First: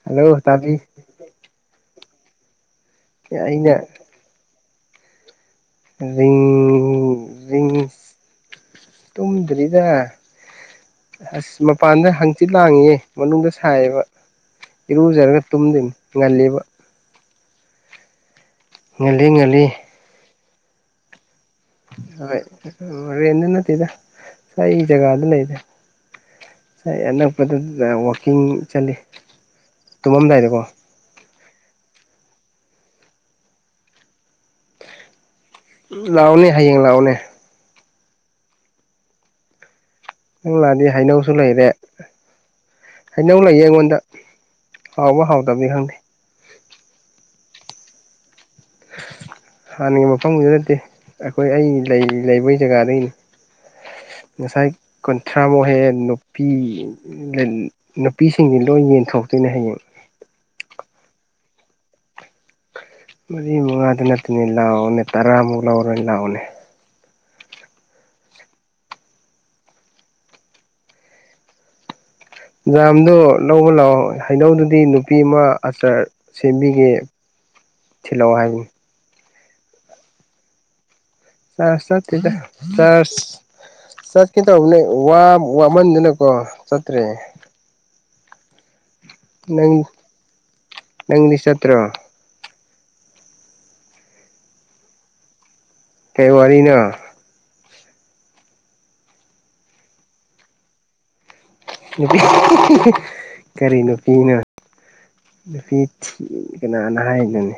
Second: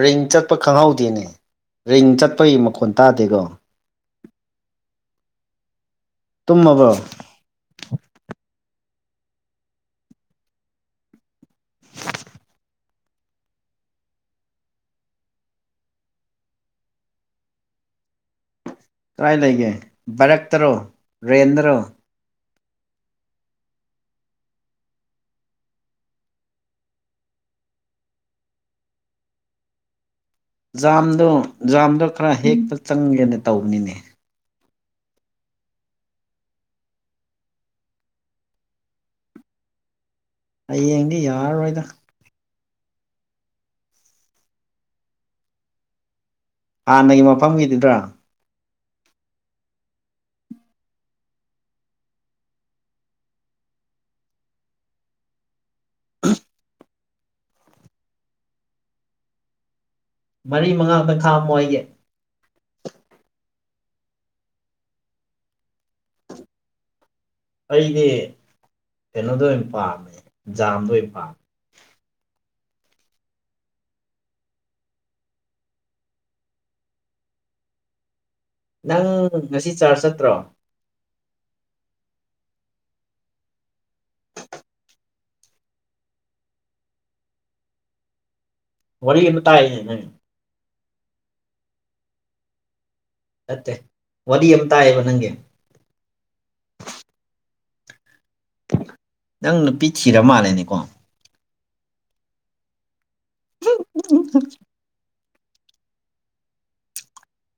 Ring hello ꯆꯠꯄ ꯇꯥꯕꯤ ꯈꯪꯍꯧꯗꯦꯅꯦ ꯔꯤꯡ ꯆꯠꯄꯒꯤ ꯃꯈꫭꯟ꯫ ꯀ ꯑꯩꯅ꯫ ꯔꯤꯡ ꯇꯨꯝꯃꯕꫭ꯫ ꯇꯨꯝ ꯗ꯭ꯔꯤꯗ꯫ ꯑꯁ ꯃꯄꯥꯟꯗ ꯍꯪꯆꯤꯠ ꯂꯥꯡꯉꯤꯌꯦ ꯃꯅꯨꯡꯗ ꯁꯥꯏꯌꯦꯕ꯫ ꯏꯔꯨꯖꯔꯒ ꯇꯨꯝꯗꫭꯏꯅꯤ ꯉꯜꯂꯤꯕ꯫ ꯉꯜꯂꯤ ꯀꯗꯥꯥꯏ ꯉꯜꯂꯤ ꯂꯩꯒꯦ ꯕꯥꯔꯛꯇꯔꯣ ꯔꯦꯟꯗꯔꯣ꯫ ꯍꯣꯏ ꯔꯦꯟꯗ ꯅꯠꯇꯦꯗ ꯁꯨꯋꯥꯏ ꯖꯒꯥꯗ ꯂꯩꯕꯅ‌ꯦ꯫ ꯁꯥꯏ ꯑꯅꯛꯄꯗꯨꯗ ꯋꯥꯛꯀꯤꯡ ꯆꯜꯂꯤ꯫ ꯖꯥꯝꯗꯣ ꯖꯥꯝꯗꯣ ꯈꯔ ꯍꯦꯛꯄ ꯆꯪꯒꯦꯅ ꯇꯧꯕꯅꯤꯅꯦ꯫ ꯂꯥꯎꯅꯦ ꯍꯌꯦꯡ ꯂꯥꯎꯅꯦ꯫ ꯅꯪ ꯂꯥꯛꯑꯗꯤ ꯍꯌꯦꯡꯗꯤ ꯍꯩꯅꯧꯁꯨ ꯂꯩꯔꯦ꯫ ꯌꯥꯔꯔꯣꯏꯗ ꯍꯩꯅꯧ ꯂꯩꯌꯦ ꯑꯩꯉꯣꯟꯗ ꯍꯥꯎꯕ ꯍꯥꯎꯇꯕꯗꯤ ꯈꯪꯗꯦ꯫ ꯍꯥꯟꯅꯒꯤ ꯃꯐꯝꯒꯤꯗꯨꯗ꯭ꯔꯥ꯫ ꯍꯥꯟꯅꯒꯤ ꯃꯐꯝꯗꯨꯗ ꯅꯠꯇꯦ ꯑꯈꯣꯏ ꯑꯩ ꯂꯩꯕꯒꯤ ꯖꯒꯥꯗꯒꯤꯅꯤ꯫ ꯫ [inaudible] ꯉꯁꯥꯏ ꯀꯨꯟꯊ꯭ꯔꯥꯃꯨꯛ ꯍꯦꯛꯑꯦ ꯅꯨꯄꯤ ꯅꯨꯄꯤꯁꯤꯡꯒꯤ ꯂꯣꯏ ꯌꯦꯟꯊꯣꯛꯇ꯫ ꯑꯩꯅ ꯍꯌꯦꯡ꯫ ꯃꯔꯤ ꯃꯉꯥꯗ ꯈꯥꯛꯑꯝꯃꯣ ꯑꯩꯒꯤ꯫ ꯃꯔꯤ ꯃꯉꯥꯗ ꯅꯠꯇ‌ꯦꯅ‌ꯦ ꯂꯥꯎꯑꯣꯅꯦ ꯇꯔꯥꯃꯨꯛ ꯂꯧꯔ ꯂꯥꯛꯑꯣꯅꯦ꯫ ꯑꯩꯗꯤ ꯀꯩꯅꯣꯗꫭ ꯑꯣꯏꯅ ꯄꯥꯝꯃꯦ ꯖꯥꯝꯗꯣ ꯑꯣꯏꯅ ꯄꯥꯝꯃꯦ꯫ ꯖꯝꯗꯣ ꯂꯧꯕ ꯂꯥꯛꯑꯣ ꯍꯩꯅꯧꯗꯨꯗꯤ ꯅꯨꯄꯤ ꯑꯃ ꯑꯆꯥꯔ ꯁꯦꯝꯕꯤꯒꯦ꯫ ꯫ [inaudible] ꯏꯂꫭ ꯍꯥꯏꯅꯤ꯫ ꯎꯝ ꯉꯁꯤ ꯆꯥꯔꯖ ꯆꯠꯇ꯭ꯔꯣ꯫ ꯆꯥꯔꯖ ꯆꯠꯇ‌ꯦꯗ꯫ ꯆꯠꯀ‌ꯦ ꯇꯧꯕꯅ‌ꯦ ꯋꯥ ꯋꯥꯃꯟꯗꯅꯀꯣ ꯆꯠꯇ꯭ꯔꯦ꯫ ꯋꯥꯔꯤ ꯑꯃ ꯇꯥꯏꯌ‌ꯦꯅ‌ꯦ ꯅꯪ꯫ ꯅꯪꯗꯤ ꯆꯠꯇ꯭ꯔꯣ꯫ ꯆꯠꯇꯦ ꯋꯥꯔꯤ ꯑꯃ ꯇꯥꯏꯌ‌ꯦꯕ ꯅꯪꯒꯦ꯫ ꯀꯩ ꯋꯥꯔꯤꯅꫭ꯫ ꯅꯪ ꯅꯨꯄꯤ ꯊꯤꯔ ꯃꯥꯜꯂꯦꯅꯦꯀꯣ꯫ ꯗꯤ ꯀꯔꯤꯅꯣ꯫ ꯫ [inaudible] ꯅꯨꯄꯤ ꯊꯤ ꯀꯅꯥꯅ ꯍꯥꯏꯅꯣꯅꯦ꯫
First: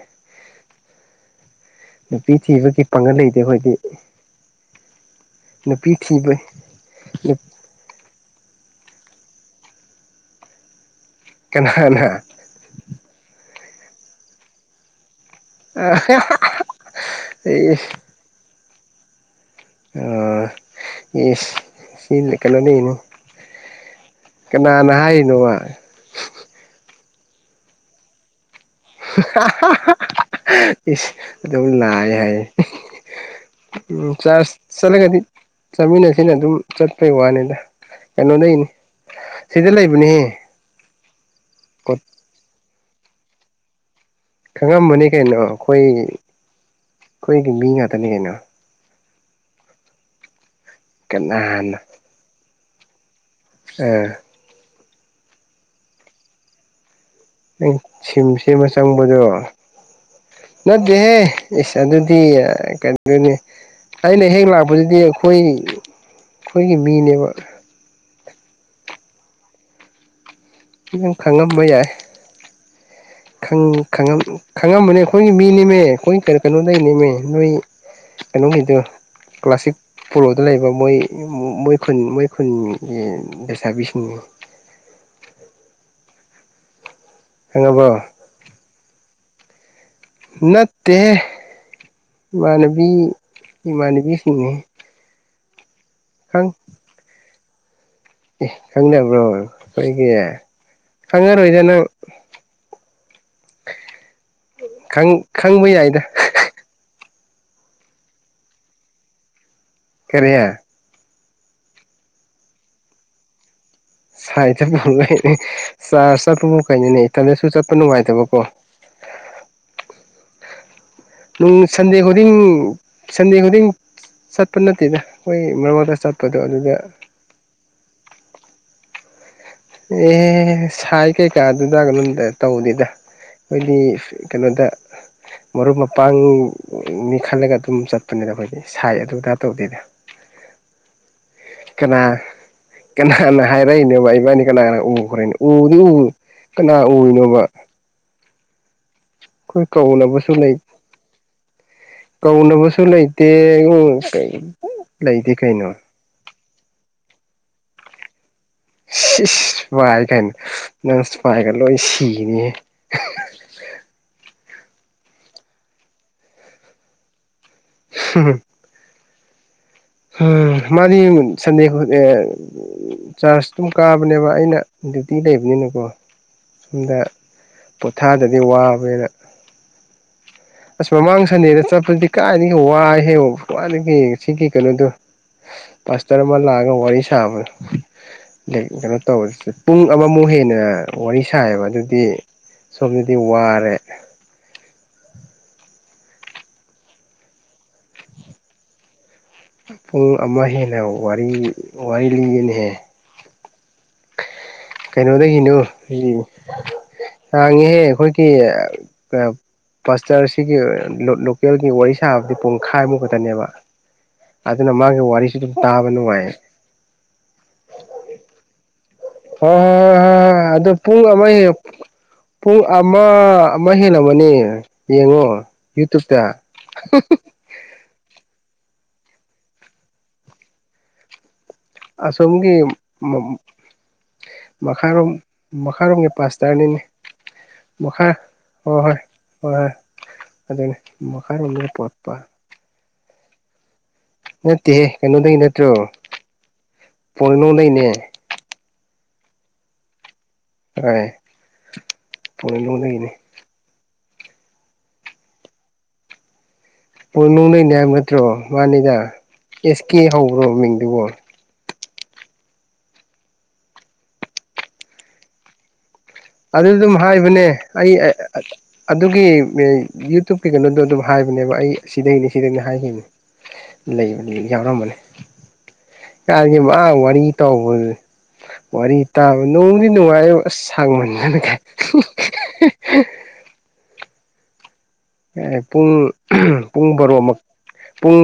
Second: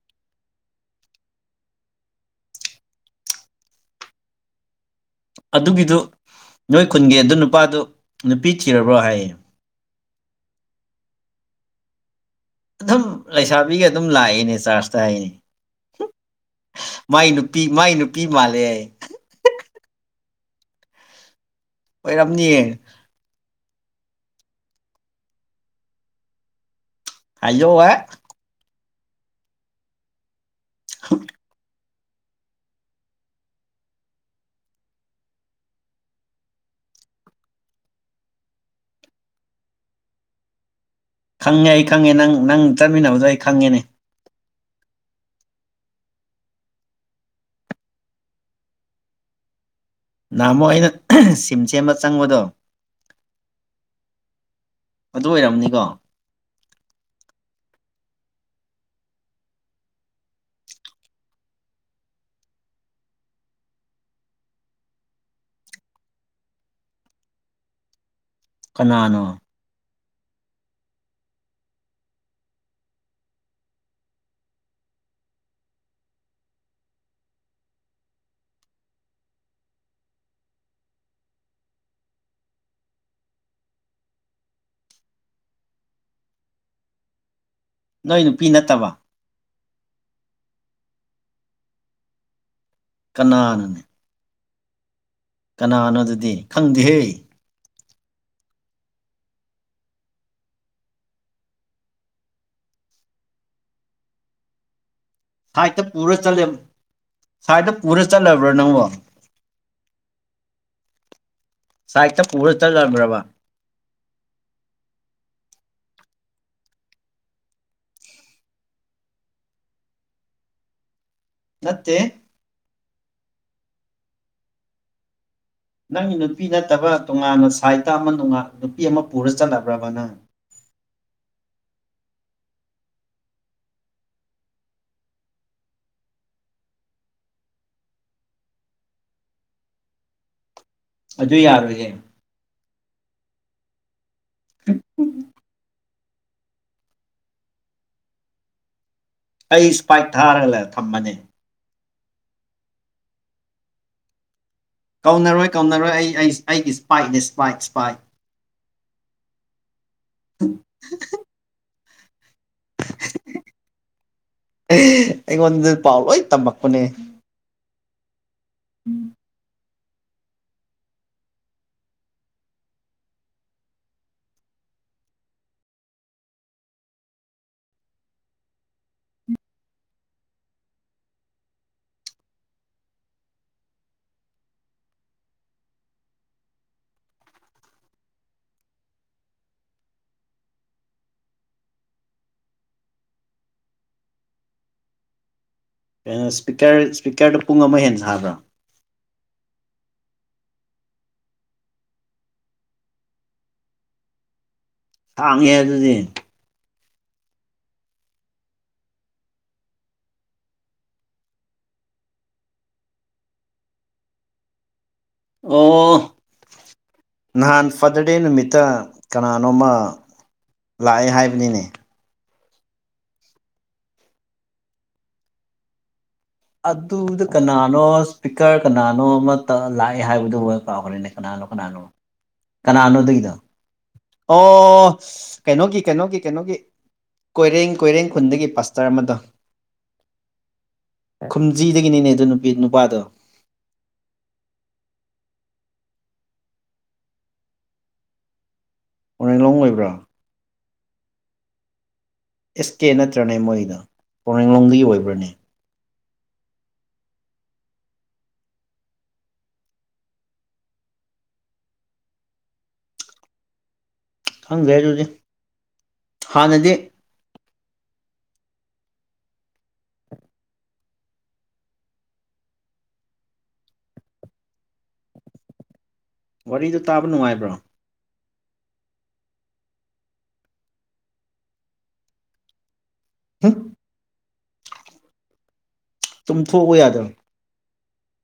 ꯅꯨꯄꯤ ꯊꯤꯕꯒꯤ ꯄꯥꯡꯒꯜ ꯂꯩꯇꯦ ꯑꯈꯣꯏꯗꯤ꯫ ꯑꯗꯨꯒꯤꯗꯨ ꯅꯣꯏ ꯈꯨꯟꯒꯤ ꯑꯗꯨ ꯅꯨꯄꯥꯗꯨ ꯅꯨꯄꯤ ꯊꯤꯔꯕ꯭ꯔꯣ ꯍꯥꯏꯌꯦ꯫ ꯀꯅꯥꯅ꯫ ꯑꯗꯨꯝ ꯂꯩꯁꯥꯕꯤꯒ ꯑꯗꯨꯝ ꯂꯥꯛꯑꯦꯅꯦ ꯆꯥꯔꯖꯇ ꯍꯥꯏꯌ‌ꯦ꯫ ꯃꯥꯏ ꯅꯨꯄꯤ ꯃꯥꯏ ꯅꯨꯄꯤ ꯃꯥꯜꯂꯦ ꯍꯥꯏꯌ‌ꯦ꯫ ꯑꯃꯥ ꯏꯁ ꯁꯤ ꯑꯣꯏꯔꯝꯅꯤꯌꯦ ꯀꯩꯅꫭꯗꯒꯤꯅꯤ꯫ ꯀꯅꯥ ꯍꯥꯏ ꯅꯣꯕꯥ ꯑꯌꯣ ꯏꯁ ꯑꯗꯨꯝ ꯂꯑ ꯍꯥꯏ ꯎꯝ ꯆꯥꯔꯖ ꯆꯠꯂꯒꯗꯤ ꯆꯥꯃꯤꯟꯅꯁꯤꯅ ꯑꯗꯨꯝ ꯆꯠꯄꯩ ꯋꯥꯅꯤꯗ ꯀꯩꯅꯣ ꯂꯩꯅꯤ ꯁꯤꯗ ꯂꯩꯕꯅꯦꯍ ꯈꯪꯉꯦ ꯑꯩ ꯈꯪꯉꯦ ꯅꯪ ꯅꯪ ꯆꯠꯃꯤꯟꯅꯕꯗꯣ ꯑꯩ ꯈꯪꯉꯦꯅꯦ ꯈꯪꯉꯝꯃꯅꯤ ꯀꯩꯅꯣ ꯑꯩꯈꯣꯏ ꯑꯩꯈꯣꯏꯒꯤ ꯃꯤ ꯉꯥꯛꯇꯅꯤ ꯀꯩꯅꯣ ꯅꯍꯥꯃꯣ ꯑꯩꯅ ꯁꯤꯝ ꯁꯦꯝꯕ ꯆꯪꯕꯗꯣ ꯎꯝ ꯑꯗꯨ ꯑꯣꯏꯔꯝꯅꯤꯀꯣ ꯎ ꯁꯤ ꯁꯤꯃ ꯆꯪꯕꯗꯣ ꯅꯗꯍꯦ ꯏꯁ ꯑꯗꯨꯗꯤ ꯀꯩꯅꯅꯤ ꯑꯩꯅ ꯍꯦꯛ ꯂꯥꯛꯄꯗꯨꯗꯤ ꯑꯩꯈꯣꯏ ꯑꯩꯈꯣꯏꯒꯤ ꯃꯤꯅꯦꯕ ꯀꯅꯅꯣ ꯅꯪ ꯈꯪꯉꯝꯕ ꯌꯥꯏ ꯈꯪꯉꯝꯕꯅꯦ ꯑꯩꯈꯣꯏꯒꯤ ꯃꯤꯅꯦꯝꯃꯦ ꯑꯩꯈꯣꯏ ꯀꯔꯤ ꯀꯩꯅꯣꯗꯒꯤꯅꯦꯃꯦ ꯅꯣꯏ ꯀꯩꯅꯣꯒꯤ ꯀ꯭ꯂꯁꯤꯛ ꯄꯣꯔꯣꯗ ꯂꯩꯕ ꯃꯣꯏ ꯃꯣꯏꯟ ꯃꯣꯏꯈꯨꯟꯒꯤ ꯂꯩꯁꯥꯕꯤꯁꯤꯡꯅꯤ ꯐ [inaudible] ꯈꯪꯉꯕꯣ ꯅꯣꯏ ꯅꯨꯄꯤ ꯅꯠꯇꯕ ꯅꯠꯇ ꯃꯅꯕꯤ ꯀꯅꯥꯅꯣꯅꯦ ꯏꯃꯥꯟꯕꯤꯁꯨ ꯀꯅꯥꯅꯣ ꯑꯗꯨꯗꯤ ꯈꯪꯗꯦꯍꯦ ꯑꯦ ꯈꯪꯅꯕ꯭ꯔꯣ ꯑꯩꯈꯣꯏꯒꯤ ꯈꯉꯥꯏꯔ ꯑꯣꯏꯣꯏꯗꯅ ꯇꯥꯗꯔꯦ [inaudible] ꯈꯪꯕ ꯁꯥꯏꯠꯇ ꯌꯥꯏꯗ ꯄꯨꯔ ꯆꯠꯂ ꯁꯥꯏꯠꯇ ꯄꯨꯔ ꯆꯠꯂꯕ꯭ꯔꯥ ꯅꯪꯉꯣ ꯀꯔꯤꯦ ꯁꯥꯏꯠꯇ ꯄꯨꯔ ꯆ ꯂꯩꯔꯕ ꯏꯄꯅꯦ ꯆꯠꯄꯕꯨ ꯀꯩꯅꯣꯅꯦ ꯏꯊꯟꯗꯁꯨ ꯆꯠꯄ ꯅꯨꯡꯉꯥꯏꯇꯕꯀꯣ ꯑꯣꯄꯥ ꯅꯨꯡ ꯁꯟꯗꯦ ꯈꯨꯗꯤꯡ ꯁꯟꯗꯦ ꯈꯨꯗꯤꯡ ꯆꯠꯄ ꯅꯠꯇꯦꯗ ꯃꯔꯛ ꯃꯔꯛꯇ ꯅꯪꯒꯤ ꯆꯠꯄꯗꯣ ꯅꯨꯄꯤ ꯑꯗꯨꯗ ꯅꯠꯇꯕ ꯇꯣꯉꯥꯟꯅ ꯁꯥꯏꯠꯇ ꯑꯃꯉ ꯅꯨꯄꯤ ꯑꯃ ꯄꯨꯔꯁꯤ ꯑꯦ ꯁꯥꯏ ꯀꯩꯀꯥꯗꯨꯗꯣꯝꯗ ꯇꯧꯅꯤꯗ ꯑꯩꯈꯣꯏꯗꯤ ꯀꯩꯅꯣꯗ ꯃꯔꯨꯞ ꯃꯄꯥꯡꯅꯤ ꯈꯜꯂꯒ ꯑꯗꯨꯝ ꯆꯠꯄꯅꯦ ꯑꯩꯈꯣꯏꯗꯤ ꯁꯥꯏ ꯑꯗꯨꯗꯥ ꯇꯧꯗꯦꯗ ꯑꯣꯏ ꯌꯥꯔ ꯔꯍꯦ ꯀꯅꯥ ꯀꯅꯥꯅ ꯍꯥꯏꯔꯛꯏꯅꯦ ꯕꯕꯥ ꯏꯕꯥꯅꯤ ꯀꯅꯥ ꯀꯅꯥ ꯎꯈ꯭ꯔꯦꯅꯦ ꯎꯗꯤ ꯎ ꯀꯅꯥ ꯑꯣꯏꯔꯤꯅꯣꯕ ꯑꯩ ꯏꯁꯄꯥꯏꯛ ꯊꯥꯔꯒꯂ ꯊꯝꯃꯅꯤ ꯀꯧꯅꯕꯨꯁꯂ ꯏꯇꯦ ꯎ ꯀ ꯀꯧꯅꯔꯣꯏ ꯀꯧꯅꯔꯣꯏ ꯑꯩ ꯑꯩ ꯑꯩꯒꯤ ꯏꯁꯄꯥꯏꯠꯅꯦ ꯏꯁꯄꯥꯏꯠ ꯏꯁꯄꯥꯏꯠ ꯄꯥꯏꯒꯅ ꯅꯪꯄꯥꯏꯒ ꯂꯣꯏ ꯁꯤꯅꯤ ꯑꯩꯉꯣꯟꯗ ꯄꯥꯎ ꯂꯣꯏ ꯇꯝꯃꯛꯄꯅꯦ ꯎ ꯎꯝ ꯃꯥꯗꯤ ꯁꯟꯗꯦ ꯆꯥꯔꯖ ꯑꯗꯨꯝ ꯀꯥꯕꯅꯦꯕ ꯑꯩꯅ ꯇꯤ ꯂꯩꯕꯅꯤ ꯅꯀꯣ ꯁꯨꯝꯝꯗ ꯄꯣꯊꯥꯗꯗꯤ ꯋꯥꯕꯅꯤꯅ ꯑꯁ ꯃꯃꯥꯡ ꯁꯟꯗꯦꯗ ꯆꯠꯄꯗꯨꯗꯤ ꯀꯥꯏꯗꯒꯤ ꯋꯥꯏꯍꯦ ꯋꯥꯏꯗꯒꯤ ꯁꯤꯒꯤ ꯀꯩꯅꯣꯗꯨꯣ ꯄꯥꯁꯇꯔ ꯃꯥ ꯂꯒꯦ ꯋꯥ ꯁꯥꯕ ꯀꯩꯅꯣ ꯇꯧꯕ ꯄꯨꯡ ꯑꯃꯃꯨꯛ ꯍꯦꯟꯅ ꯋꯥꯔꯤ ꯁꯥꯏꯌꯦꯕ ꯑꯗꯨꯗꯤ ꯁꯨꯝ ꯌꯗꯤ ꯋꯥꯔꯔꯦ ꯀꯩꯅꯣ ꯏꯁꯄꯤꯀꯔ ꯏꯁꯄꯤꯀꯔꯗꯨꯣ ꯄꯨꯡ ꯑꯃ ꯍꯦꯟꯅ ꯁꯥꯕ꯭ꯔꯥ ꯄꯨꯡ ꯑꯃ ꯍꯦꯟꯅ ꯋꯥꯔꯤ ꯋꯥꯔꯤ ꯂꯤꯌꯦꯅꯤꯍꯦ ꯍꯥꯡꯉꯦ ꯀꯩꯅꯣꯗꯒꯤꯅꯣ ꯑꯗꯨꯗꯤ ꯍꯥꯡꯉꯤꯍꯦ ꯑꯩꯈꯣꯏꯒꯤ ꯄꯁꯇꯔꯁꯤꯒꯤ ꯂꯣꯀꯦꯜꯒꯤ ꯋꯥꯔꯤ ꯁꯥꯕꯗꯤ ꯄꯨꯡꯈꯥꯏꯃꯨꯛ ꯈꯛꯇꯅꯦꯕ ꯑꯗꯨꯅ ꯃꯥꯒ ꯑꯣ ꯅꯍꯥꯟ ꯐꯗꯗꯦ ꯅꯨꯃꯤꯠꯇ ꯍꯣꯏ ꯍꯣꯏ ꯀꯅꯥꯅꯣꯃ ꯍꯣꯏ ꯍꯣꯏ ꯑꯗꯣ ꯄꯨꯡ ꯂꯥꯛꯑꯦ ꯑꯃ ꯍꯥꯏꯕꯅꯤꯅꯦ ꯄꯨꯡ ꯑꯃ ꯑꯃ ꯍꯦꯜꯂꯝꯃꯅꯦ ꯌꯦꯡꯉꯣ ꯌꯨꯇ꯭ꯌꯨꯕꯇ ꯑꯗꯨ ꯑꯗꯨꯗ ꯀꯅꯥꯅꯣ ꯏꯁꯄꯤꯀꯔ ꯀꯅꯥꯅꯣ ꯑꯃꯇ ꯂꯥꯛꯑꯦ ꯍꯥꯏꯕꯗꯨꯃ ꯀꯥꯎꯈꯂꯤꯅꯦ ꯀꯅꯥꯅꯣ ꯀꯅꯥꯅꯣ ꯑꯁꯣꯝꯒꯤ ꯀꯅꯥꯅꯣꯗꯨꯒꯤꯗ ꯑꯣ ꯃꯈꯥꯔꯣꯝ ꯀꯩꯅꯣꯒꯤ ꯃꯈꯥꯔꯣꯝꯒꯤ ꯀꯩꯅꯣꯒꯤ ꯀꯩꯅꯣꯒꯤ ꯄꯥꯁꯇꯔꯅꯤꯅꯦ ꯀꯣꯏꯔꯦꯡ ꯀꯣꯏꯔꯦꯡ ꯃꯈꯥ ꯈꯨꯟꯗꯒꯤ ꯄꯥꯁꯇꯔ ꯑꯃꯗꯣ ꯑꯗꯨꯗꯅꯦ ꯈꯨꯝꯖꯤꯗꯒꯤꯅꯤꯅꯦ ꯑꯗꯨ ꯅꯨꯄꯤ ꯅꯨꯄꯥꯗꯣ ꯅꯠꯇꯦꯍꯦ ꯀꯩꯅꯣꯗꯩ ꯅꯠꯇ꯭ꯔꯣ ꯄꯣꯅꯅꯨꯡꯗꯅꯦ ꯑꯣꯔꯂꯣꯡ ꯑꯣꯏꯕ꯭ꯔꯥ ꯍ ꯑꯦꯁ ꯀꯦ ꯅꯠꯇ꯭ꯔꯅꯦ ꯃꯣꯏꯗ ꯄꯣꯡꯂꯡꯂꯣꯡꯗꯒꯤ ꯑꯣꯏꯕ꯭ꯔꯅꯤ ꯄꯣꯏꯅꯅꯨꯡ ꯅꯅꯦ ꯍꯥꯏ ꯅꯠꯇ꯭ꯔꯣ ꯃꯥꯅꯦꯗ ꯑꯦꯁ ꯀꯦ ꯍꯧꯕ꯭ꯔꯣ ꯃꯤꯡꯗꯨꯕꯣ ꯊꯪꯒꯦ ꯇꯗꯤ ꯑꯗꯨ ꯑꯗꯨꯝ ꯍꯥꯏꯕꯅꯦ ꯑꯩ ꯑꯗꯨꯒꯤ ꯌꯨꯇꯨꯞꯀꯤ ꯀꯩꯅꯣꯗꯣ ꯑꯗꯨꯝ ꯍꯥꯏꯕꯅꯦꯕ ꯑꯩ ꯁꯤꯗꯩꯅꯤ ꯁꯤꯗꯩꯅꯤ ꯍꯥꯏ ꯍꯥꯏꯈꯤꯕꯅꯤ ꯂꯩ ꯌꯥꯎꯔꯝꯕꯅꯤ ꯌꯥꯔꯒꯤꯦ ꯃꯥ ꯋꯥꯔꯤꯗꯣ ꯇꯥꯕ ꯋꯥꯔꯒꯇꯣ ꯅꯨꯡꯉꯥꯏꯕ꯭ꯔꯣ ꯑꯣꯏ ꯋꯥꯔꯤ ꯇꯥꯕ ꯅꯅꯨꯡꯗꯤ ꯅꯨꯡꯉꯥꯏ ꯑꯁ ꯁꯥꯡꯃꯟꯗꯅ ꯍꯥ ꯄꯨꯡ ꯇꯨꯝꯊꯣꯛꯎ ꯄꯨꯡ ꯌꯥꯗ꯭ꯔꯣ ꯕꯥꯔꯣ ꯑꯃꯨ ꯄꯨꯡ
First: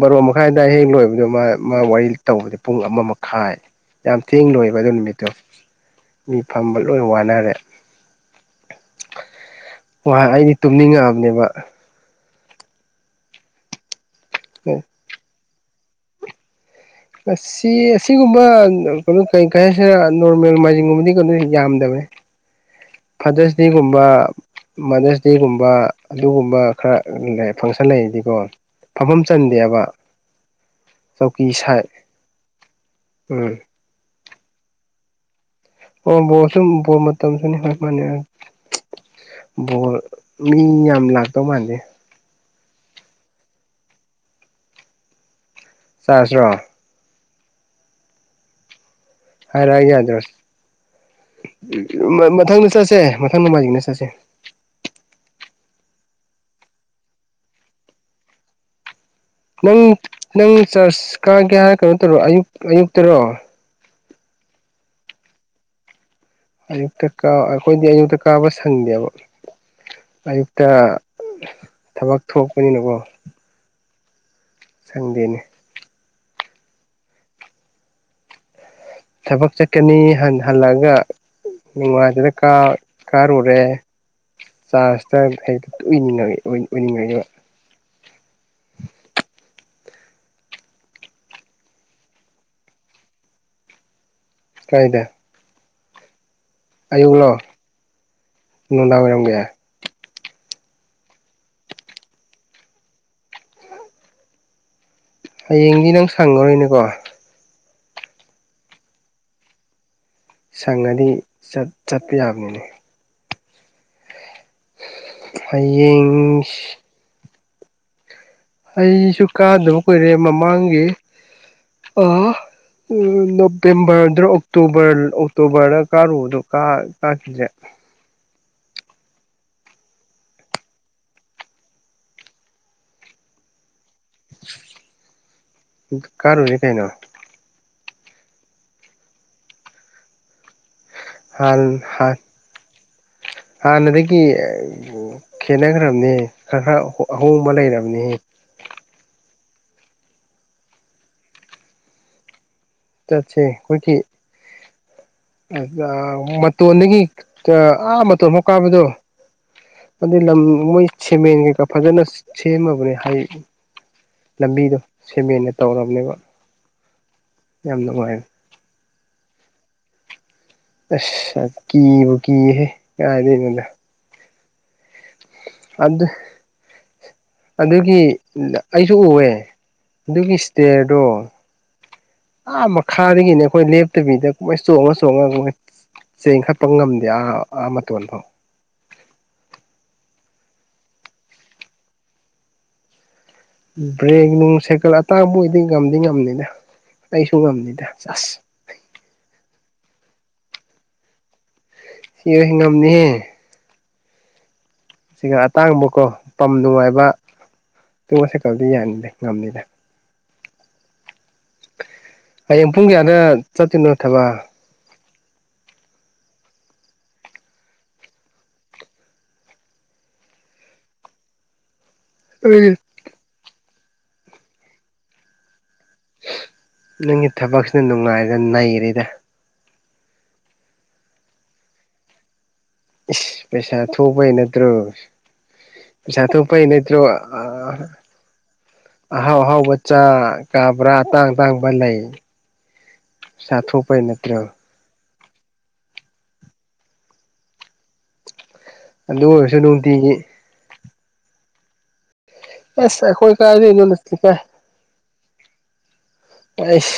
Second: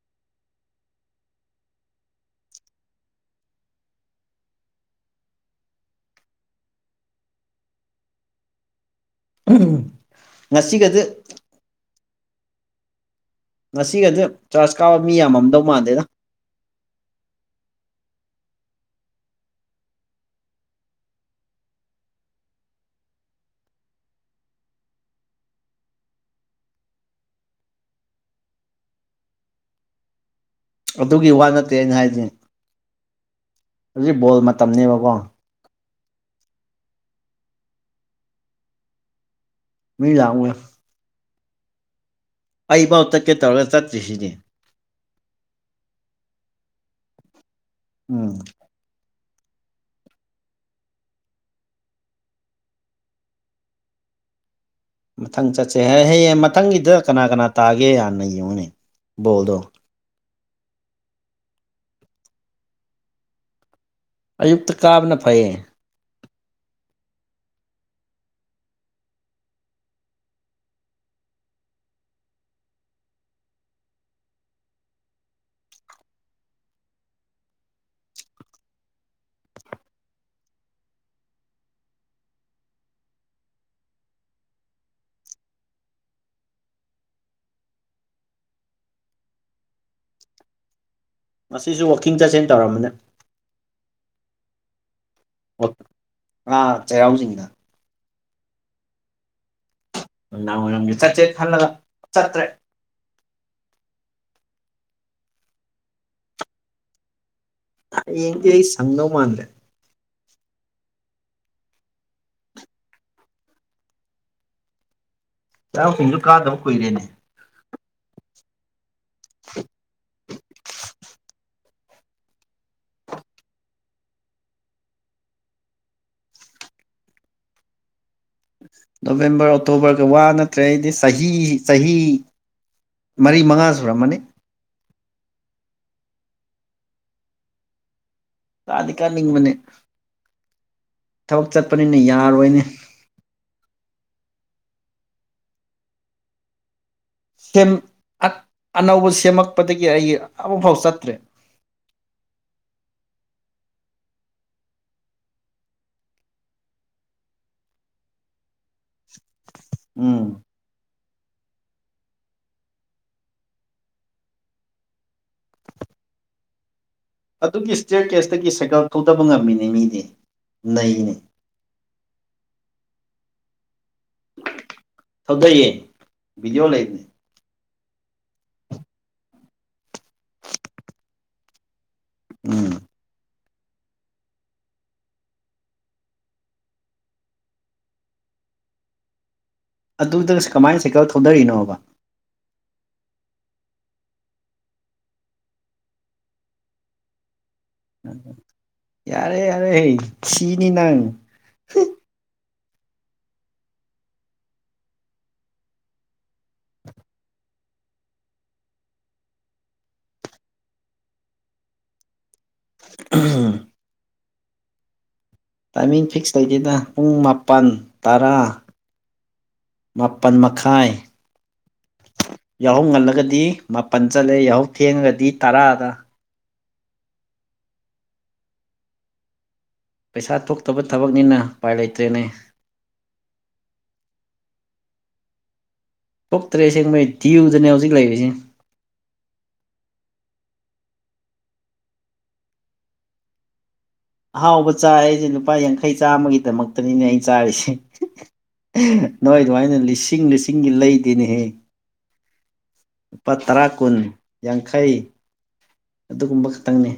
ꯕꯥꯔꯣ ꯃꯈꯥꯏꯗꯋꯥꯏ ꯍꯦꯛ ꯂꯣꯏꯕꯗ ꯃꯥ ꯃꯥ ꯋꯥꯔꯤ ꯇꯧꯕꯗ ꯄꯨꯡ ꯑꯃ ꯃꯈꯥꯏ ꯌꯥꯝ ꯊꯦꯡ ꯂꯣꯏꯕ ꯑꯗꯨ ꯅꯨꯃꯤꯠꯇꯣ ꯃꯤ ꯐꯝꯕ ꯂꯣꯏ ꯋꯥꯅꯔꯦ [unintelligible] ꯍꯣꯏ ꯑꯩꯗꯤ ꯉꯁꯤꯒꯗꯤ ꯇꯨꯝꯅꯤꯡꯉꯛꯕ ꯑ ꯉꯁꯤꯒꯗꯤꯦ ꯆꯥꯔꯖ ꯀꯥꯕ ꯃꯤ ꯌꯥꯝꯃꯝꯗꯧ ꯃꯥꯟꯗꯦꯅ ꯑꯁꯤꯒꯨꯝꯕ ꯀꯩꯅꯣ ꯀꯩ ꯀ ꯍꯥꯏꯁꯤꯔ ꯅꯣꯔꯃꯦꯜ ꯃꯥꯏꯖꯤꯡꯒꯨꯝꯕꯗꯤ ꯀꯩꯅꯣ ꯌꯥꯝꯗꯕꯅꯤ [unintelligible] ꯐꯥꯗꯔꯁ ꯗꯦꯒꯨꯝꯕ ꯃꯥꯗꯔꯁ ꯗꯦꯒꯨꯝꯕ ꯑꯗꯨꯒꯨꯝꯕ ꯈꯔ ꯐꯪꯁꯟ ꯂꯩꯔꯗꯤꯀꯣ ꯐꯝꯐꯝ ꯆꯟꯗꯦꯕ ꯑꯗꯨꯒꯤ ꯋꯥ ꯆꯧꯀꯤ ꯅꯠꯇꯦ ꯁꯥꯏ ꯑꯩꯅ ꯍꯥꯏꯁ ꯎꯝ ꯍꯧꯖꯤꯛ ꯕꯣꯜ ꯃꯇꯝꯅꯤꯅꯦꯕꯀꯣ ꯑꯣ ꯕꯣꯔꯁꯨꯕ ꯃꯇꯝꯁꯨꯅꯤ ꯍꯣꯏ ꯃꯥꯅꯤ ꯕꯣ ꯃꯤ ꯌꯥꯝ ꯂꯥꯛꯇꯧ ꯃꯥꯥꯟꯂꯦ ꯑꯩꯐꯥꯎ ꯆꯠꯀꯦ ꯇꯧꯔꯒ ꯆꯠꯇ꯭ꯔꯤꯁꯤꯅꯦ ꯆꯁ꯭ꯔꯣ ꯎꯝ ꯍ ꯔꯦ ꯌꯥꯗ꯭ꯔꯣ ꯃꯊꯪꯗ ꯆꯠꯁꯦ ꯃꯊꯪ ꯅꯃꯥꯏꯖꯅ ꯆꯠꯁꯦ ꯃꯊꯪ ꯆꯠꯁꯦ ꯍ ꯍꯌꯦꯡ ꯃꯊꯪꯒꯤꯗ ꯀꯅꯥ ꯀꯅꯥ ꯇꯥꯒꯦ ꯍꯥꯟꯅ ꯌꯦꯡꯉꯨꯅꯦ ꯣꯗꯣ ꯅꯪ ꯅꯪ ꯆꯥꯔꯆ ꯀꯥꯒꯦ ꯍꯥꯏ ꯀꯩꯅꯣ ꯇꯧꯔꯣ ꯑꯌꯨꯛ ꯑꯌꯨꯛꯇꯔꯣ꯫ ꯑꯌꯨꯛꯇ ꯀꯥꯕꯅ ꯐꯩꯌꯦ꯫ ꯑꯌꯨꯛꯇ ꯀꯥ ꯑꯈꯣꯏꯗꯤ ꯑꯌꯨꯛꯇ ꯀꯥꯕ ꯁꯪꯗꯦꯕ꯫ ꯑꯌꯨꯛꯇ ꯊꯕꯛ ꯊꯣꯛꯄꯅꯤꯅꯀꯣ꯫ ꯁꯪꯗꯦꯅꯦ꯫ ꯊꯕꯛ ꯆꯠꯀꯅꯤ ꯍꯟ ꯍꯜꯂꯛꯑꯒ ꯅꯤꯡꯋꯥꯗꯨꯗ ꯀꯥ ꯀꯥꯔꯨꯔꯦ꯫ ꯆꯥꯔꯖꯇ ꯍꯅꯤꯡ ꯑꯣꯏꯅꯤꯡꯉꯛꯏꯕ꯫ [inaudible] ꯉꯁꯤꯁꯨ ꯋꯥꯛꯀꯤꯡ ꯆꯠꯁꯤꯟ ꯇꯧꯔꯝꯕꯅꯦ꯫ ꯀꯥꯏꯗ꯫ ꯋꯛ ꯑꯥ ꯑꯌꯨꯛꯂꯣ ꯆꯩꯔꯥꯎꯆꯤꯡꯗ꯫ ꯅꯨꯡꯗꯥꯡ ꯋꯥꯏꯔꯝꯒꯦ꯫ ꯅꯨꯡꯗꯥꯡꯋꯥꯏꯔꯝꯒꯤ ꯆꯠꯁꯦ ꯈꯜꯒ ꯆꯠꯇ꯭ꯔꯦ꯫ ꯍꯌꯦꯡꯗꯤ ꯅꯪ ꯁꯪꯑꯔꯣꯏꯅꯦꯀꯣ꯫ ꯍꯌꯦꯡꯗꯤ ꯑꯩ ꯁꯪꯗꯧ ꯃꯥꯟꯗꯦ꯫ ꯁꯪꯑꯗꯤ ꯆꯠ ꯆꯠꯄ ꯌꯥꯕꯅꯤꯅꯦ꯫ ꯆꯩꯔꯥꯎꯆꯤꯡꯁꯨ ꯀꯥꯗꯕ ꯍꯌꯦꯡꯁ ꯀꯨꯏꯔꯦꯅꯦ ꯑꯩꯁꯨ ꯀꯥꯗꯕ ꯀꯨꯏꯔꯦ ꯃꯃꯥꯡꯒꯤ ꯑꯥ ꯎ ꯅꯣꯕꯦꯝꯕꯔꯗ ꯑꯣꯛꯇꯣꯕꯔ ꯑꯣꯛꯇꯣꯕꯔꯗ ꯀꯥꯔꯨꯕꯗꯣ ꯀꯥ ꯀꯥꯈꯤꯗ꯭ꯔꯦ꯫ ꯅꯣꯕꯦꯝꯕꯔ ꯑꯣꯛꯇꯣꯕꯔꯒ ꯋꯥ ꯅꯠꯇ꯭ꯔꯦ ꯑꯩꯗꯤ ꯆꯍꯤ ꯆꯍꯤ ꯃꯔꯤ ꯃꯉꯥ ꯁꯨꯔꯝꯑꯅꯤ꯫ ꯀꯥꯔꯨꯔꯦ ꯀꯩꯅꯣ꯫ ꯀꯥꯗꯤ ꯀꯥꯅꯤꯡꯕꯅꯦ꯫ ꯊꯕꯛ ꯍꯥꯟ ꯆꯠꯄꯅꯤꯅ ꯍꯥꯟ ꯌꯥꯔꯣꯏꯅꯦ꯫ ꯒꯤ ꯈꯦꯅꯈ꯭ꯔꯝꯅꯦ ꯈ ꯈ꯭ꯔ꯫ ꯀꯩꯝ ꯑ ꯑꯅꯧꯕ ꯁꯦꯝꯃꯛ ꯄꯗꯒꯤ ꯑꯩꯒꯤ ꯑꯃꯨꯛꯐꯥꯎ ꯆꯠꯇ꯭ꯔꯤ꯫ ꯆꯠꯁꯦ ꯈꯣꯏꯗꯤ ꯑꯒ ꯃꯇꫭꯟꯗꯒꯤ ꯇ ꯑꯥ ꯃꯇꫭꯟꯚꯧ ꯀꯥꯕꯗꯣ ꯑꯗꯨ ꯎꯝ ꯂꯝ ꯃꯣꯏ ꯁꯤꯃꯦꯟ ꯀꯩꯀꯥ ꯐꯖꯅ ꯁꯦꯝꯑꯕꯅꯦ ꯍꯩ ꯂꯝꯕꯤꯗꯣ ꯁꯦꯝꯃꯦꯅ ꯇꯧꯔꯕꯅꯦꯕ꯫ ꯑꯗꯨꯒꯤ ꯌꯥꯝ ꯏꯁꯇꯤꯌꯦꯔ ꯅꯨꯡꯉꯥꯏꯕ ꯀꯦꯁꯗꯒꯤ ꯁꯥꯏꯀꯜ ꯊꯧꯗꯕ ꯉꯝꯃꯤꯅꯦ ꯃꯤꯗꯤ꯫ ꯅꯩꯅꯦ ꯑꯁ ꯀꯤꯕꯨ ꯀꯤꯌꯦꯍꯦ ꯀꯥꯏꯗꯩꯅꫭꯗ꯫ ꯊꯧꯗꯩꯌꯦ ꯕꯤꯗꯤꯑꯣ ꯂꯩ ꯑꯗꯨꯒꯤ ꯑꯩꯁꯨ ꯎꯑꯦ ꯑꯗꯨꯒꯤ ꯏꯁꯇꯦꯔꯗꯣ ꯑꯥ ꯎꯝ ꯃꯈꯥꯗꯒꯤꯅꯦ ꯑꯩꯈꯣꯏ ꯂꯦꯞꯇꯕꯤꯗ ꯃꯣꯏ ꯆꯣꯡꯉ ꯆꯣꯡꯉꯒ ꯃꫭꯏ꯫ ꯆꯦꯡ ꯈꯠꯄ ꯉꯝꯗꯦ ꯑꯥ ꯑꯥ ꯃꯇꯣꯟ ꯐꯥꯎ꯫ [inaudible] ꯑꯗꯨꯗ ꯀꯃꯥꯏꯅ ꯁꯥꯏꯀꯜ ꯊꯧꯗꯔꯤꯅꯣꯕ꯫ ꯕ꯭ꯔꯦꯛ ꯅꯨꯡ ꯁꯥꯏꯀꯜ ꯑꯇꯥꯡꯕ ꯑꯣꯏꯗꯤ ꯉꯝꯗꯤ ꯉꯝꯅꯤꯗ ꯑꯩꯁꯨ ꯉꯝꯅꯤ꯫ ꯌꯥꯔꯦ-ꯌꯥꯔꯦ ꯁꯤꯅꯤ ꯅꯪ꯫ ꯑꯦ ꯉꯝꯅꯤꯍꯦ꯫ ꯁꯤꯒ ꯑꯇꯥꯡꯕꯀꯣ ꯄꯝ ꯅꯨꯡꯉꯥꯏꯕ꯫ ꯇꯨꯒꯨꯝꯕ ꯁꯥꯏꯀꯜꯗꯤ ꯌꯥꯅꯤꯗ ꯉꯝꯅꯤꯗ꯫ ꯍꯌꯦꯡ ꯄꯨꯡ ꯀꯌꯥꯗ ꯆꯠꯇꯣꯏꯅꯣ ꯊꯕ꯫ ꯇꯥꯏꯃꯤꯡ ꯐꯤꯛꯁ ꯂꯩꯇꯦꯗ ꯄꯨꯡ ꯃꯥꯄꯟ ꯇꯔꯥ꯫ ꯃꯥꯄꯟ ꯃꯈꯥꯏ ꯌꯥꯍꯧ ꯉꯜꯂꯒꯗꯤ ꯃꯥꯄꯜ ꯆꯠꯂꯦ ꯌꯥꯍꯧ ꯊꯦꯡꯉꯒꯗꯤ ꯇꯔꯥꯗ꯫ ꯅꯪꯒꯤ ꯊꯕꯛꯁꯤꯅ ꯅꯨꯡꯉꯥꯏꯔꯒ ꯅꯩꯔꯤꯦꯗ ꯄꯩꯁꯥ ꯊꯣꯛꯇꯕ ꯊꯕꯛꯅꯤꯅ ꯎꯄꯥꯏ ꯂꯩꯇ꯭ꯔꯦꯅꯦ ꯄꯩꯁꯥ ꯊꯣꯛꯄ ꯍꯥꯏ ꯅꯠꯇ꯭ꯔꯣ ꯁꯥꯥ ꯊ ꯄꯥꯏ ꯊꯣꯛꯇ꯭ꯔꯦ ꯅꯠꯇ꯭ꯔꯣ ꯑꯁꯦꯡꯕꯩ ꯗ꯭ꯌꯨꯗꯅꯦ ꯍꯧꯖꯤꯛ ꯂꯩꯔꯤꯁꯦ ꯑꯍꯥꯎ ꯑꯍꯥꯎ ꯕꯆꯆꯥ ꯀꯕ꯭ꯔꯥ ꯇꯥꯡ ꯇꯥꯡꯕ ꯂꯩ ꯁꯥꯊꯣꯛ ꯑꯍꯥꯎꯕ ꯆꯥꯏ ꯑꯩꯁꯦ ꯂꯨꯄꯥ ꯌꯥꯡꯈꯩ ꯆꯥꯝꯃꯒꯤꯗꯃꯛꯇꯅꯤꯅꯦ ꯑꯩ ꯆꯥꯔꯤꯁꯦ ꯑꯗꯨ ꯅꯥꯏ ꯑꯣꯏꯔꯁꯨ ꯑꯗꯨꯃꯥꯏꯅ ꯅꯨꯡꯇꯤꯒꯤ ꯂꯤꯁꯤꯡ ꯂꯤꯁꯤꯡꯒꯤ ꯂꯩꯗꯤꯅꯦꯍꯦ ꯑꯁ ꯂꯨꯄꯥ ꯑꯩꯈꯣꯏ ꯇꯔꯥ ꯀꯨꯟ ꯀꯥꯏꯗꯩꯅꯣꯗ ꯏꯀꯥꯏ ꯌꯥꯡꯈꯩ ꯑꯗꯨꯒꯨꯝꯕ ꯈꯛꯇꯪꯅꯤ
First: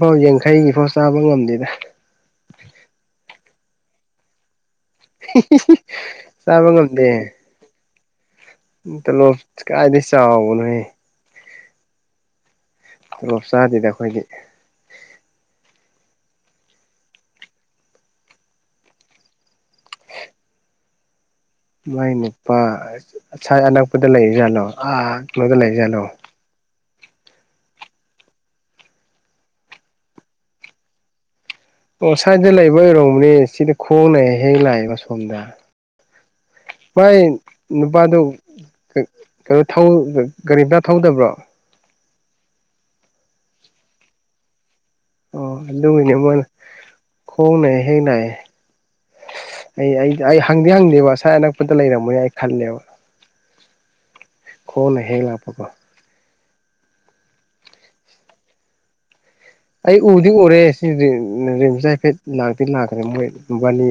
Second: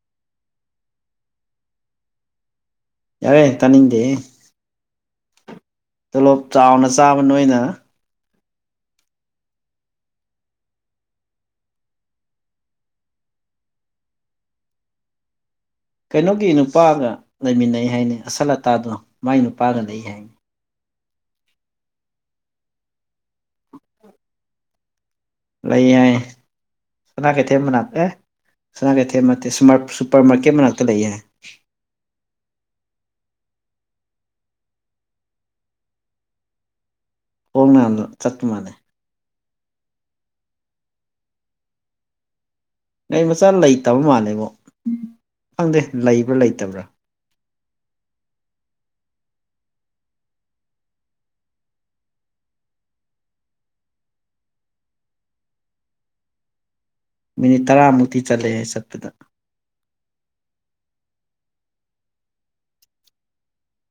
ꯐꯥꯎ ꯌꯥꯡꯈꯩꯒꯤꯐꯥꯎ ꯆꯥꯕ ꯉꯝꯗꯦꯗ ꯌꯥꯔꯦ ꯇꯅꯤꯡꯗꯤ ꯇꯣꯂꯣꯞ ꯆꯥꯎꯅ ꯆꯥꯕ ꯅꯣꯏꯅ ꯇ ꯂꯣ ꯀꯥꯏꯗꯁ ꯆꯕ ꯅꯍꯦ ꯇꯣꯂꯣꯞ ꯆꯥꯁꯤꯗ ꯑꯩꯈꯣꯏꯗꯤ ꯀꯩꯅꯣꯒꯤ ꯅꯨꯄꯥꯒ ꯂꯩꯃꯤꯟꯅꯩ ꯍꯥꯏꯅꯤ ꯑꯁꯜ ꯑꯇꯥꯗꯣ ꯃꯥꯏ ꯅꯨꯄꯥꯒ ꯂꯩ ꯍꯥꯏꯅꯤ ꯃꯥꯏ ꯅꯨꯄꯥ ꯉꯁꯥꯏ ꯑꯅꯛꯄꯗ ꯂꯩꯔꯤꯖꯥꯠꯅꯣ ꯃꯗꯂ ꯂꯩ ꯍꯥꯏꯖꯂꯣ ꯍꯥꯏ ꯁꯅꯥ ꯀꯩꯊꯦꯜ ꯃꯅꯥꯛꯛꯇ ꯑꯦ ꯁꯅꯥ ꯀꯩꯊꯦꯜ ꯁꯨꯄꯔ ꯃꯥꯔꯀꯦꯠ ꯃꯅꯥꯛꯇ ꯂꯩꯌꯦꯦ ꯑꯣ ꯁ꯭ꯋꯥꯏꯗ ꯂꯩꯕ ꯑꯣꯏꯔꯣꯕꯅꯦ ꯁꯤꯗꯤ ꯈꯣꯡꯅ ꯍꯦꯛ ꯍꯦꯛ ꯂꯥꯛꯑꯦꯕ ꯁꯣꯝꯗ ꯃꯥꯏ ꯈꯣꯡꯅ ꯅꯨꯄꯥꯗꯨꯩꯅꯣ ꯆꯠꯄ ꯃꯥꯜꯂꯦ ꯀꯒꯥꯔꯤꯝꯇ ꯊꯧꯗꯕ꯭ꯔꯣ ꯅ ꯃꯆꯥ ꯂꯩꯇꯕ ꯃꯥꯜꯂꯦꯕꯛ ꯈꯪꯗꯦ ꯂꯩꯕ꯭ꯔꯥ ꯂꯩꯇꯕ꯭ꯔꯥ ꯍꯅꯦ ꯍꯅ ꯑꯩ ꯑꯩꯗꯤ ꯑꯩ ꯍꯪꯗꯦ ꯍꯪꯗꯦꯕ ꯉꯁꯥꯏ ꯑꯅꯛꯄꯗ ꯂꯩꯔꯝꯃꯅꯦ ꯑꯩ ꯈꯜꯂꯦꯕ ꯈꯣꯡꯅ ꯍꯦꯛ ꯂꯥꯛꯄꯀꯣ ꯃꯤꯅꯤꯠ ꯇꯔꯥꯃꯨꯛꯇꯤ ꯆꯠꯂꯦ ꯍꯥꯏ ꯆꯠꯄꯗ ꯑꯩ ꯎꯗꯤ ꯎꯔꯦ ꯁꯤꯔꯤꯝꯁ ꯍꯥꯏꯐꯦꯠ ꯂꯥꯛꯇꯤ ꯂꯥꯛꯈ꯭ꯔꯦ ꯃꯣꯏꯕꯥꯅꯤ